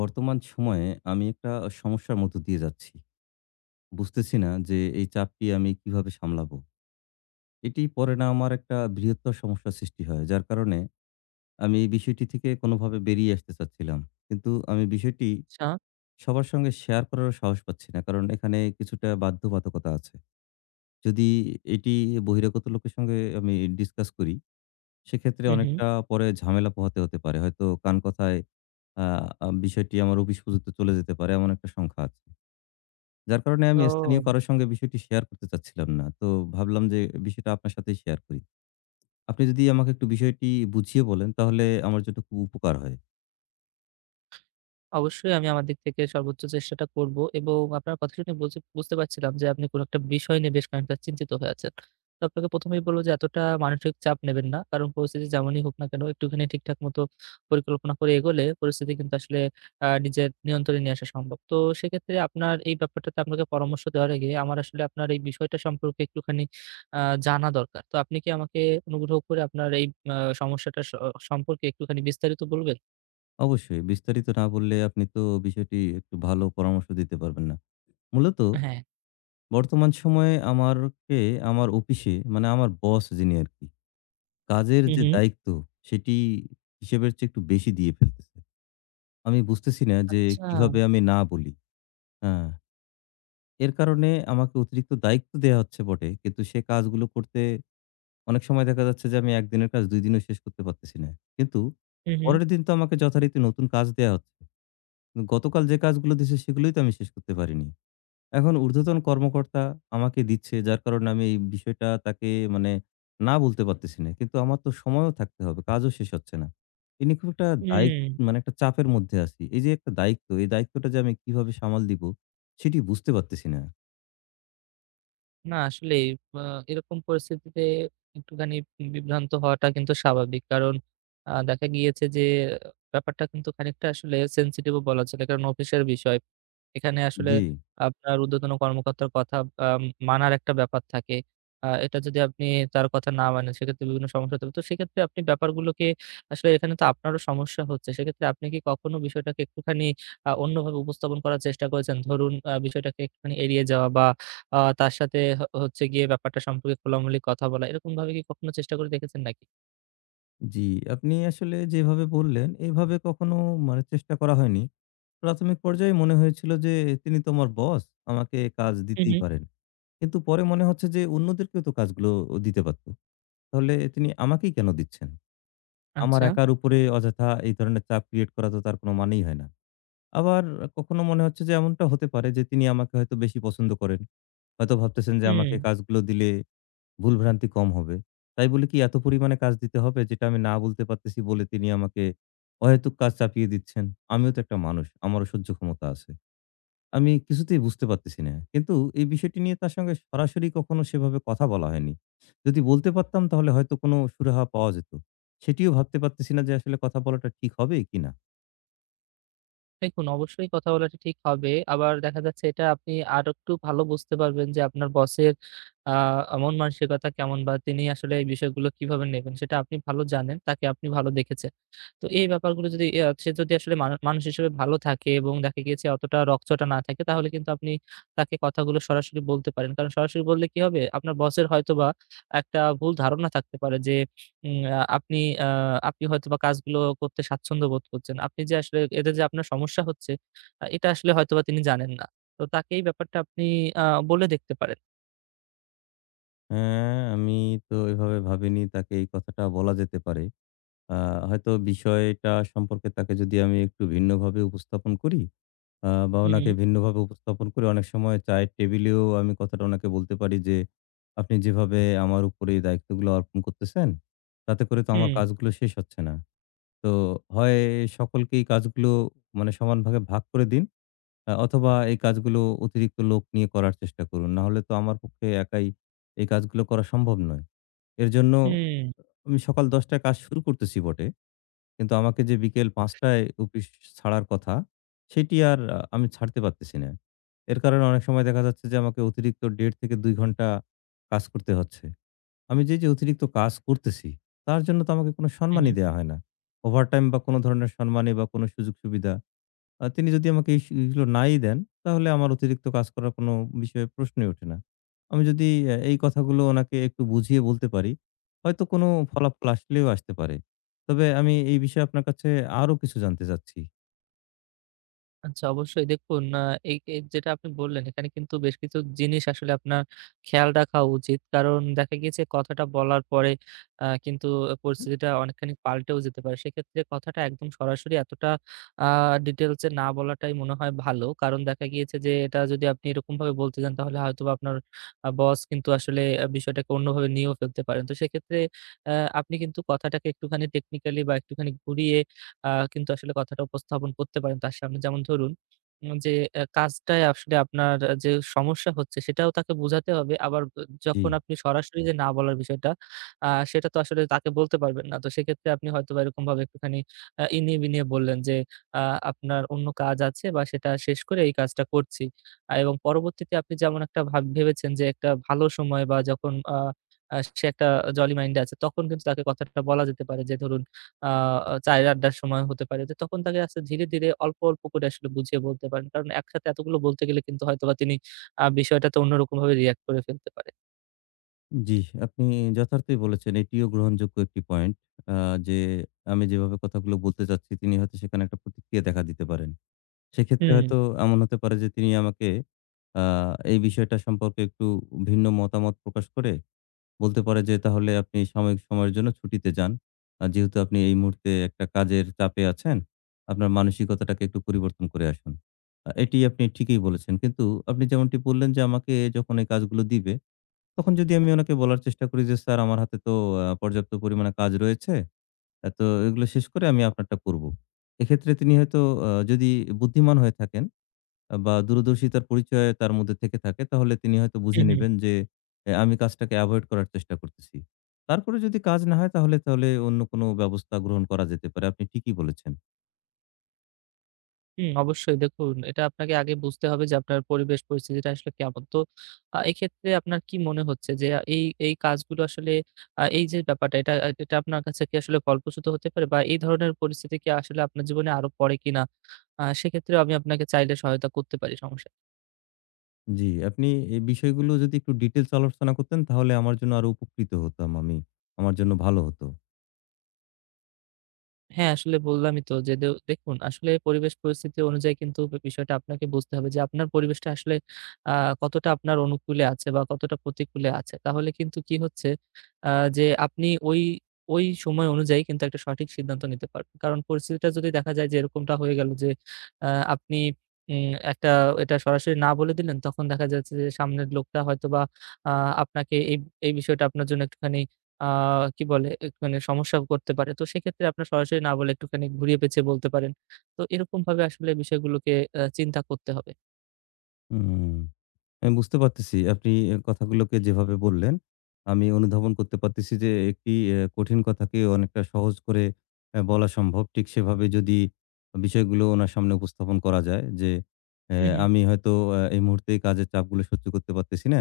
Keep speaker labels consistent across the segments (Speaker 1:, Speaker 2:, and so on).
Speaker 1: বর্তমান সময়ে আমি একটা সমস্যার মধ্য দিয়ে যাচ্ছি। বুঝতেছি না যে এই চাপটি আমি কিভাবে সামলাবো? এটি পরে না আমার একটা বৃহত্তর সমস্যার সৃষ্টি হয়। যার কারণে আমি এই বিষয়টি থেকে কোনোভাবে বেরিয়ে আসতে চাচ্ছিলাম। কিন্তু আমি বিষয়টি
Speaker 2: আচ্ছা,
Speaker 1: সবার সঙ্গে শেয়ার করারও সাহস পাচ্ছি না। কারণ এখানে কিছুটা বাধ্যবাধকতা আছে। যদি এটি বহিরাগত লোকের সঙ্গে আমি ডিসকাস করি, সেক্ষেত্রে
Speaker 2: হু, হু।
Speaker 1: অনেকটা পরে ঝামেলা পোহাতে হতে পারে। হয়তো কানকথায় আ আ বিষয়টি আমার অফিস পর্যন্ত চলে যেতে পারে এমন একটা সংখ্যা আছে। যার কারণে আমি স্থানীয়
Speaker 2: ও
Speaker 1: কারো সঙ্গে বিষয়টি শেয়ার করতে চাচ্ছিলাম না। তো ভাবলাম যে বিষয়টা আপনার সাথেই শেয়ার করি। আপনি যদি আমাকে একটু বিষয়টি বুঝিয়ে বলেন তাহলে আমার জন্য খুব উপকার হয়।
Speaker 2: অবশ্যই আমি আমার দিক থেকে সর্বোচ্চ চেষ্টাটা করব এবং আপনার কথা শুনে বুঝতে পারছিলাম যে আপনি কোনো একটা বিষয় নিয়ে বেশ খানিকটা চিন্তিত হয়ে আছেন। তো আপনাকে ১ম এই বলব যে এতটা মানসিক চাপ নেবেন না। কারণ পরিস্থিতি যেমনই হোক না কেন একটুখানি ঠিকঠাক মতো পরিকল্পনা করে এগোলে পরিস্থিতি কিন্তু আসলে নিজের নিয়ন্ত্রণে নিয়ে আসা সম্ভব। তো সেক্ষেত্রে আপনার এই ব্যাপারটাতে আপনাকে পরামর্শ দেওয়ার আগে আমার আসলে আপনার এই বিষয়টা সম্পর্কে একটুখানি আ জানা দরকার। তো আপনি কি আমাকে অনুগ্রহ করে আপনার এই সমস্যাটা সম্পর্কে একটুখানি বিস্তারিত বলবেন?
Speaker 1: অবশ্যই বিস্তারিত না বললে আপনি তো বিষয়টি একটু ভালো পরামর্শ দিতে পারবেন না। মূলত
Speaker 2: হ্যাঁ।
Speaker 1: বর্তমান সময়ে আমার অফিসে মানে আমার বস যিনি আরকি, কাজের
Speaker 2: হু,
Speaker 1: যে
Speaker 2: হু।
Speaker 1: দায়িত্ব সেটি হিসেবের চেয়ে একটু বেশি দিয়ে ফেলতেছে। আমি বুঝতেছি না যে
Speaker 2: আচ্ছা।
Speaker 1: কিভাবে আমি না বলি। হ্যাঁ। এর কারণে আমাকে অতিরিক্ত দায়িত্ব দেয়া হচ্ছে বটে। কিন্তু সে কাজগুলো করতে অনেক সময় দেখা যাচ্ছে যে আমি ১ দিনের কাজ ২ দিনেও শেষ করতে পারতেছি না। কিন্তু
Speaker 2: হু, হু।
Speaker 1: পরের দিন তো আমাকে যথারীতি নতুন কাজ দেয়া হচ্ছে। কিন্তু গতকাল যে কাজগুলো দিছে সেগুলোই তো আমি শেষ করতে পারিনি। এখন ঊর্ধ্বতন কর্মকর্তা আমাকে দিচ্ছে যার কারণে আমি এই বিষয়টা তাকে মানে না বলতে পারতেছি না। কিন্তু আমার তো সময়ও থাকতে হবে, কাজও শেষ হচ্ছে না। এ নিয়ে খুব একটা
Speaker 2: হুম।
Speaker 1: মানে একটা চাপের মধ্যে আছি। এই যে একটা দায়িত্ব, এই দায়িত্বটা যে আমি কিভাবে সামাল দিব সেটি বুঝতে পারতেছি না।
Speaker 2: না আসলেই আ এরকম পরিস্থিতিতে একটুখানি বিভ্রান্ত হওয়াটা কিন্তু স্বাভাবিক। কারণ দেখা গিয়েছে যে ব্যাপারটা কিন্তু খানিকটা আসলে sensitive ও বলা চলে। কারণ অফিসের বিষয়। এখানে আসলে
Speaker 1: জি।
Speaker 2: আপনার ঊর্ধ্বতন কর্মকর্তার কথা আ মানার একটা ব্যাপার থাকে। এটা যদি আপনি তার কথা না মানেন সেক্ষেত্রে বিভিন্ন সমস্যা হতে পারে। তো সেক্ষেত্রে আপনি ব্যাপারগুলোকে আসলে এখানে তো আপনারও সমস্যা হচ্ছে। সেক্ষেত্রে আপনি কি কখনো বিষয়টাকে একটুখানি অন্যভাবে উপস্থাপন করার চেষ্টা করেছেন? ধরুন বিষয়টাকে একটুখানি এড়িয়ে যাওয়া বা তার সাথে হচ্ছে গিয়ে ব্যাপারটা সম্পর্কে খোলামেলা কথা বলা। এরকমভাবে কি কখনো চেষ্টা করে দেখেছেন নাকি?
Speaker 1: জি, আপনি আসলে যেভাবে বললেন, এভাবে কখনো মানে চেষ্টা করা হয়নি। প্রাথমিক পর্যায়ে মনে হয়েছিল যে, তিনি তো আমার বস, আমাকে কাজ
Speaker 2: হু,
Speaker 1: দিতেই
Speaker 2: হু।
Speaker 1: পারেন। কিন্তু পরে মনে হচ্ছে যে, অন্যদেরকেও তো কাজগুলো দিতে পারত। তাহলে তিনি আমাকেই কেন দিচ্ছেন? আমার
Speaker 2: আচ্ছা।
Speaker 1: একার উপরে অযথা এই ধরনের চাপ ক্রিয়েট করা তো তার কোনো মানেই হয় না। আবার কখনো মনে হচ্ছে যে, এমনটা হতে পারে যে, তিনি আমাকে হয়তো বেশি পছন্দ করেন। হয়তো ভাবতেছেন যে,
Speaker 2: হুম।
Speaker 1: আমাকে কাজগুলো দিলে ভুলভ্রান্তি কম হবে। তাই বলে কি এত পরিমাণে কাজ দিতে হবে যেটা আমি না বলতে পারতেছি বলে তিনি আমাকে অহেতুক কাজ চাপিয়ে দিচ্ছেন? আমিও তো একটা মানুষ। আমারও সহ্য ক্ষমতা আছে। আমি কিছুতেই বুঝতে পারতেছি না। কিন্তু এই বিষয়টি নিয়ে তার সঙ্গে সরাসরি কখনো সেভাবে কথা বলা হয়নি। যদি বলতে পারতাম তাহলে হয়তো কোনো সুরাহা পাওয়া যেত। সেটিও ভাবতে পারতেছি না যে আসলে কথা বলাটা ঠিক হবে কিনা?
Speaker 2: দেখুন, অবশ্যই কথা বলাটা ঠিক হবে। আবার দেখা যাচ্ছে এটা আপনি আরেকটু ভালো বুঝতে পারবেন যে আপনার বসের আ মন মানসিকতা কেমন বা তিনি আসলে এই বিষয়গুলো কিভাবে নেবেন সেটা আপনি ভালো জানেন, তাকে আপনি ভালো দেখেছেন। তো এই ব্যাপারগুলো যদি ইয়া সে যদি আসলে মানুষ হিসেবে ভালো থাকে এবং দেখা গিয়েছে অতটা রগচটা না থাকে তাহলে কিন্তু আপনি তাকে কথাগুলো সরাসরি বলতে পারেন। কারণ সরাসরি বললে কি হবে? আপনার বসের হয়তোবা একটা ভুল ধারণা থাকতে পারে যে উম আ আপনি আ আ আপনি হয়তোবা কাজগুলো করতে স্বাচ্ছন্দ্য বোধ করছেন। আপনি যে আসলে এতে যে আপনার সমস্যা হচ্ছে, এটা আসলে হয়তোবা তিনি জানেন না। তো তাকে এই ব্যাপারটা আপনি আ বলে দেখতে পারেন।
Speaker 1: হ্যাঁ, আমি তো এভাবে ভাবিনি তাকে এই কথাটা বলা যেতে পারে। আ হয়তো বিষয়টা সম্পর্কে তাকে যদি আমি একটু ভিন্নভাবে উপস্থাপন করি বা
Speaker 2: হু, হু।
Speaker 1: ওনাকে ভিন্নভাবে উপস্থাপন করে অনেক সময় চায়ের টেবিলেও আমি কথাটা ওনাকে বলতে পারি যে, "আপনি যেভাবে আমার উপরে এই দায়িত্বগুলো অর্পণ করতেছেন, তাতে করে তো আমার
Speaker 2: হুম,
Speaker 1: কাজগুলো শেষ হচ্ছে না। তো হয় সকলকেই কাজগুলো মানে সমান ভাগে ভাগ করে দিন অথবা এই কাজগুলো অতিরিক্ত লোক নিয়ে করার চেষ্টা করুন। নাহলে তো আমার পক্ষে একাই এই কাজগুলো করা সম্ভব নয়। এর জন্য
Speaker 2: হুম,
Speaker 1: আমি সকাল ১০ টায় কাজ শুরু করতেছি বটে। কিন্তু আমাকে যে বিকেল ৫টায় অফিস ছাড়ার কথা, সেটি আর আমি ছাড়তে পারতেছি না। এর কারণে অনেক সময় দেখা যাচ্ছে যে আমাকে অতিরিক্ত ১.৫ থেকে ২ ঘন্টা কাজ করতে হচ্ছে। আমি যে অতিরিক্ত কাজ করতেছি, তার জন্য তো আমাকে কোনো সম্মানই
Speaker 2: হুম।
Speaker 1: দেয়া হয় না। ওভারটাইম বা কোনো ধরনের সম্মানী বা কোনো সুযোগ-সুবিধা তিনি যদি আমাকে এই স এগুলো নাই দেন, তাহলে আমার অতিরিক্ত কাজ করার কোনো বিষয়ে প্রশ্নই ওঠে না। আমি যদি এই কথাগুলো ওনাকে একটু বুঝিয়ে বলতে পারি, হয়তো কোনো ফলাফল আসলেও আসতে পারে। তবে আমি এই বিষয়ে আপনার কাছে আরো কিছু জানতে চাচ্ছি।
Speaker 2: আচ্ছা অবশ্যই দেখুন, এই এই যেটা আপনি বললেন এখানে কিন্তু বেশ কিছু জিনিস আসলে আপনার খেয়াল রাখা উচিত। কারণ দেখা গিয়েছে কথাটা বলার পরে কিন্তু
Speaker 1: হুম।
Speaker 2: পরিস্থিতিটা অনেকখানি পাল্টেও যেতে পারে। সেক্ষেত্রে কথাটা একদম সরাসরি এতটা আ ডিটেইলস এ না বলাটাই মনে হয় ভালো। কারণ দেখা গিয়েছে যে এটা যদি আপনি এরকমভাবে বলতে যান তাহলে হয়তোবা আপনার বস কিন্তু আসলে বিষয়টাকে অন্যভাবে নিয়েও ফেলতে পারেন। তো সেক্ষেত্রে আ আপনি কিন্তু কথাটাকে একটুখানি টেকনিক্যালি বা একটুখানি ঘুরিয়ে কিন্তু আসলে কথাটা উপস্থাপন করতে পারেন তার সামনে। যেমন ধরুন উম যে অ্যা কাজটায় আসলে আপনার যে সমস্যা হচ্ছে সেটাও তাকে বোঝাতে হবে। আবার
Speaker 1: জি,
Speaker 2: যখন আপনি সরাসরি যে না বলার বিষয়টা সেটা তো আসলে তাকে বলতে পারবেন না। তো সেক্ষেত্রে আপনি হয়তোবা এরকমভাবে একটুখানি ইনিয়ে বিনিয়ে বললেন যে, আ "আপনার অন্য কাজ আছে বা সেটা শেষ করে এই কাজটা করছি।" এবং পরবর্তীতে আপনি যেমন একটা ভাব ভেবেছেন যে একটা ভালো সময় বা যখন আ আ সে একটা জলি মাইন্ডে আছে তখন কিন্তু তাকে কথাটা বলা যেতে পারে যে ধরুন আ ৪ আড্ডার সময় হতে পারে। তো তখন তাকে আসলে ধীরে, ধীরে অল্প, অল্প করে আসলে বুঝিয়ে বলতে পারেন। কারণ একসাথে এতগুলো বলতে গেলে কিন্তু হয়তোবা তিনি বিষয়টাতে অন্যরকমভাবে রিঅ্যাক্ট করে ফেলতে পারে।
Speaker 1: জি, আপনি যথার্থই বলেছেন। এটিও গ্রহণযোগ্য একটি পয়েন্ট। আ যে আমি যেভাবে কথাগুলো বলতে চাচ্ছি, তিনি হয়তো সেখানে একটা প্রতিক্রিয়া দেখা দিতে পারেন। সেক্ষেত্রে
Speaker 2: হুম,
Speaker 1: হয়তো এমন হতে পারে যে তিনি আমাকে আ এই বিষয়টা সম্পর্কে একটু ভিন্ন মতামত প্রকাশ করে বলতে পারে যে তাহলে আপনি সাময়িক সময়ের জন্য ছুটিতে যান। যেহেতু আপনি এই মুহূর্তে একটা কাজের চাপে আছেন, আপনার মানসিকতাটাকে একটু পরিবর্তন করে আসুন। এটি আপনি ঠিকই বলেছেন। কিন্তু আপনি যেমনটি বললেন যে আমাকে যখন এই কাজগুলো দিবে, তখন যদি আমি ওনাকে বলার চেষ্টা করি যে, "স্যার আমার হাতে তো পর্যাপ্ত পরিমাণে কাজ রয়েছে। তো এগুলো শেষ করে আমি আপনারটা করব।" এক্ষেত্রে তিনি হয়তো যদি বুদ্ধিমান হয়ে থাকেন বা দূরদর্শিতার পরিচয় তার মধ্যে থেকে থাকে, তাহলে তিনি হয়তো বুঝে
Speaker 2: হুম, হুম,
Speaker 1: নিবেন যে আমি কাজটাকে এভয়েড করার চেষ্টা করতেছি। তারপরে যদি কাজ না হয় তাহলে, তাহলে অন্য কোনো ব্যবস্থা গ্রহণ করা যেতে পারে। আপনি ঠিকই বলেছেন।
Speaker 2: হুম, অবশ্যই দেখুন এটা আপনাকে আগে বুঝতে হবে যে আপনার পরিবেশ পরিস্থিতিটা আসলে কেমন। তো এক্ষেত্রে আপনার কি মনে হচ্ছে যে এই কাজগুলো আসলে এই যে ব্যাপারটা এটা আপনার কাছে কি আসলে ফলপ্রসূ হতে পারে বা এই ধরনের পরিস্থিতি কি আসলে আপনার জীবনে আরো পড়ে কিনা? সেক্ষেত্রেও আমি আপনাকে চাইলে সহায়তা করতে পারি। সমস্যা নেই।
Speaker 1: জি, আপনি এই বিষয়গুলো যদি একটু ডিটেইলস আলোচনা করতেন তাহলে আমার জন্য আরো উপকৃত হতাম আমি। আমার জন্য ভালো হতো।
Speaker 2: হ্যাঁ, আসলে বললামই তো যে দেখুন আসলে পরিবেশ পরিস্থিতি অনুযায়ী কিন্তু বিষয়টা আপনাকে বুঝতে হবে যে আপনার পরিবেশটা আসলে আ কতটা আপনার অনুকূলে আছে বা কতটা প্রতিকূলে আছে। তাহলে কিন্তু কি হচ্ছে আ যে আপনি ওই সময় অনুযায়ী কিন্তু একটা সঠিক সিদ্ধান্ত নিতে পারবেন। কারণ পরিস্থিতিটা যদি দেখা যায় যে এরকমটা হয়ে গেল যে আ আপনি একটা এটা সরাসরি না বলে দিলেন তখন দেখা যাচ্ছে যে সামনের লোকটা হয়তোবা আ আপনাকে এই বিষয়টা আপনার জন্য একটুখানি আ কি বলে? এক মানে সমস্যা করতে পারে। তো সেক্ষেত্রে আপনার সরাসরি না বলে একটুখানি ঘুরিয়ে পেঁচিয়ে বলতে পারেন। তো এরকমভাবে আসলে বিষয়গুলোকে চিন্তা করতে হবে।
Speaker 1: হুম। আমি বুঝতে পারতেছি আপনি এ কথাগুলোকে যেভাবে বললেন, আমি অনুধাবন করতে পারতেছি যে একটি কঠিন কথাকে অনেকটা সহজ করে বলা সম্ভব। ঠিক সেভাবে যদি বিষয়গুলো ওনার সামনে উপস্থাপন করা যায় যে,
Speaker 2: হু, হু।
Speaker 1: আমি হয়তো এই মুহূর্তে এই কাজের চাপগুলো সহ্য করতে পারতেছি না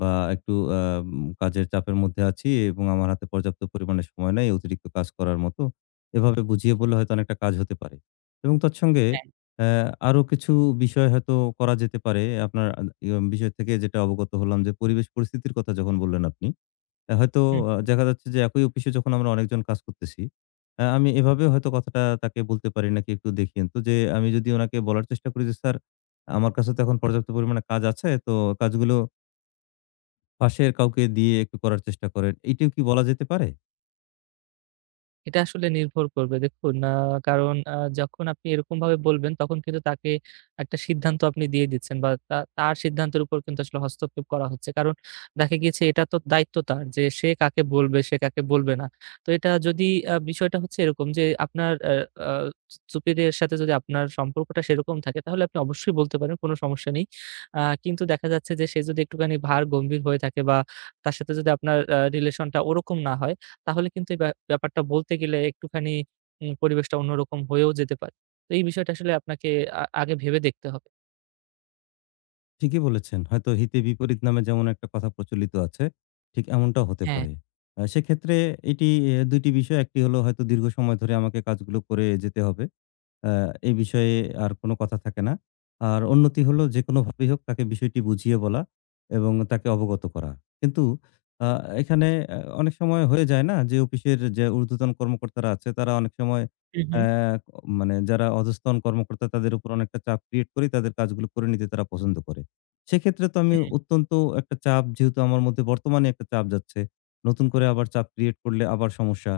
Speaker 1: বা একটু আ উম কাজের চাপের মধ্যে আছি এবং আমার হাতে পর্যাপ্ত পরিমাণে সময় নাই অতিরিক্ত কাজ করার মতো। এভাবে বুঝিয়ে বললে হয়তো অনেকটা কাজ হতে পারে এবং তৎসঙ্গে
Speaker 2: হ্যাঁ।
Speaker 1: অ্যা আরো কিছু বিষয় হয়তো করা যেতে পারে। আপনার আ ইয়ম বিষয় থেকে যেটা অবগত হলাম যে, পরিবেশ পরিস্থিতির কথা যখন বললেন আপনি, হয়তো দেখা যাচ্ছে যে একই অফিসে যখন আমরা অনেকজন কাজ করতেছি, আমি এভাবে হয়তো কথাটা তাকে বলতে পারি নাকি একটু দেখিয়েন তো যে, আমি যদি ওনাকে বলার চেষ্টা করি যে, "স্যার, আমার কাছে তো এখন পর্যাপ্ত পরিমাণে কাজ আছে, তো কাজগুলো পাশের কাউকে দিয়ে একটু করার চেষ্টা করেন।" এইটিও কি বলা যেতে পারে?
Speaker 2: এটা আসলে নির্ভর করবে। দেখুন, কারণ যখন আপনি এরকমভাবে বলবেন, তখন কিন্তু তাকে একটা সিদ্ধান্ত আপনি দিয়ে দিচ্ছেন বা তা তার সিদ্ধান্তের উপর কিন্তু আসলে হস্তক্ষেপ করা হচ্ছে। কারণ দেখা গিয়েছে এটা তো দায়িত্ব তার যে সে কাকে বলবে, সে কাকে বলবে না। তো এটা যদি বিষয়টা হচ্ছে এরকম যে আপনার আ আ সুপিরিয়র এর সাথে যদি আপনার সম্পর্কটা সেরকম থাকে, তাহলে আপনি অবশ্যই বলতে পারেন, কোনো সমস্যা নেই। কিন্তু দেখা যাচ্ছে যে সে যদি একটুখানি ভার গম্ভীর হয়ে থাকে বা তার সাথে যদি আপনার রিলেশনটা ওরকম না হয়, তাহলে কিন্তু এই ব্যাপারটা বলতে গেলে একটুখানি পরিবেশটা অন্যরকম হয়েও যেতে পারে। তো এই বিষয়টা আসলে আপনাকে আগে ভেবে দেখতে হবে।
Speaker 1: ঠিকই বলেছেন। হয়তো হিতে বিপরীত নামে যেমন একটা কথা প্রচলিত আছে, ঠিক এমনটাও হতে
Speaker 2: হ্যাঁ।
Speaker 1: পারে। সেক্ষেত্রে এটি ২ টি বিষয়। একটি হলো হয়তো দীর্ঘ সময় ধরে আমাকে কাজগুলো করে যেতে হবে। আ এ বিষয়ে আর কোনো কথা থাকে না। আর উন্নতি হলো যেকোনোভাবেই হোক তাকে বিষয়টি বুঝিয়ে বলা এবং তাকে অবগত করা। কিন্তু আ এখানে অনেক সময় হয়ে যায় না যে অফিসের যে ঊর্ধ্বতন কর্মকর্তারা আছে তারা অনেক সময়
Speaker 2: হু, হু।
Speaker 1: অ্যা মানে যারা অধস্তন কর্মকর্তা তাদের উপর অনেকটা চাপ ক্রিয়েট করে তাদের কাজগুলো করে নিতে তারা পছন্দ করে। সেক্ষেত্রে তো আমি অত্যন্ত একটা চাপ যেহেতু আমার মধ্যে বর্তমানে একটা চাপ যাচ্ছে। নতুন করে আবার চাপ ক্রিয়েট করলে আবার সমস্যা।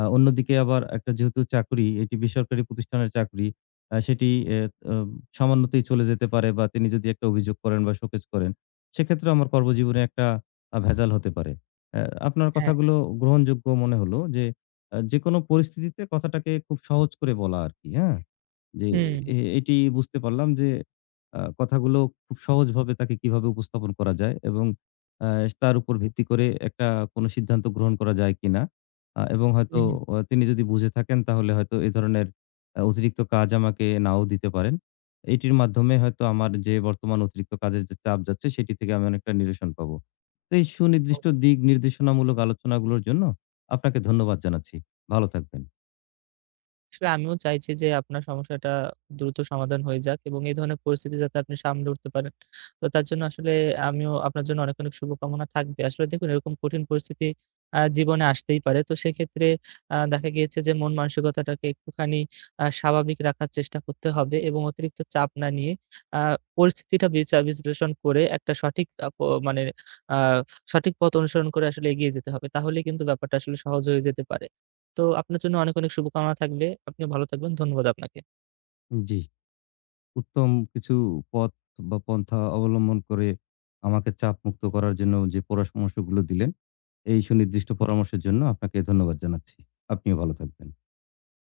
Speaker 1: অন্যদিকে আবার একটা যেহেতু চাকরি, এটি বেসরকারি প্রতিষ্ঠানের চাকরি, সেটি এ আ সামান্যতেই চলে যেতে পারে বা তিনি যদি একটা অভিযোগ করেন বা শোকেজ করেন, সেক্ষেত্রে আমার কর্মজীবনে একটা ভেজাল হতে পারে। আপনার
Speaker 2: হ্যাঁ।
Speaker 1: কথাগুলো গ্রহণযোগ্য মনে হলো যে, যেকোনো পরিস্থিতিতে কথাটাকে খুব সহজ করে বলা আরকি, হ্যাঁ? যে
Speaker 2: হুম।
Speaker 1: এটি বুঝতে পারলাম যে কথাগুলো খুব সহজভাবে তাকে কিভাবে উপস্থাপন করা যায় এবং আ তার উপর ভিত্তি করে একটা কোনো সিদ্ধান্ত গ্রহণ করা যায় কিনা। এবং
Speaker 2: হু,
Speaker 1: হয়তো
Speaker 2: হু।
Speaker 1: তিনি যদি বুঝে থাকেন তাহলে হয়তো এ ধরনের অতিরিক্ত কাজ আমাকে নাও দিতে পারেন। এটির মাধ্যমে হয়তো আমার যে বর্তমান অতিরিক্ত কাজের যে চাপ যাচ্ছে সেটি থেকে আমি অনেকটা নিরসন পাবো। তো এই সুনির্দিষ্ট দিক নির্দেশনামূলক আলোচনাগুলোর জন্য আপনাকে ধন্যবাদ জানাচ্ছি। ভালো থাকবেন।
Speaker 2: আসলে আমিও চাইছি যে আপনার সমস্যাটা দ্রুত সমাধান হয়ে যাক এবং এই ধরনের পরিস্থিতি যাতে আপনি সামলে উঠতে পারেন। তো তার জন্য আসলে আমিও আপনার জন্য অনেক, অনেক শুভকামনা থাকবে। আসলে দেখুন এরকম কঠিন পরিস্থিতি জীবনে আসতেই পারে। তো সেক্ষেত্রে দেখা গিয়েছে যে মন মানসিকতাটাকে একটুখানি স্বাভাবিক রাখার চেষ্টা করতে হবে এবং অতিরিক্ত চাপ না নিয়ে আ পরিস্থিতিটা বিচার বিশ্লেষণ করে একটা সঠিক আ প মানে আ সঠিক পথ অনুসরণ করে আসলে এগিয়ে যেতে হবে। তাহলেই কিন্তু ব্যাপারটা আসলে সহজ হয়ে যেতে পারে। তো আপনার জন্য অনেক, অনেক শুভকামনা থাকবে। আপনিও ভালো থাকবেন। ধন্যবাদ আপনাকে।
Speaker 1: জি। উত্তম কিছু পথ বা পন্থা অবলম্বন করে আমাকে চাপমুক্ত করার জন্য যে পরামর্শগুলো দিলেন, এই সুনির্দিষ্ট পরামর্শের জন্য আপনাকে ধন্যবাদ জানাচ্ছি। আপনিও ভালো থাকবেন।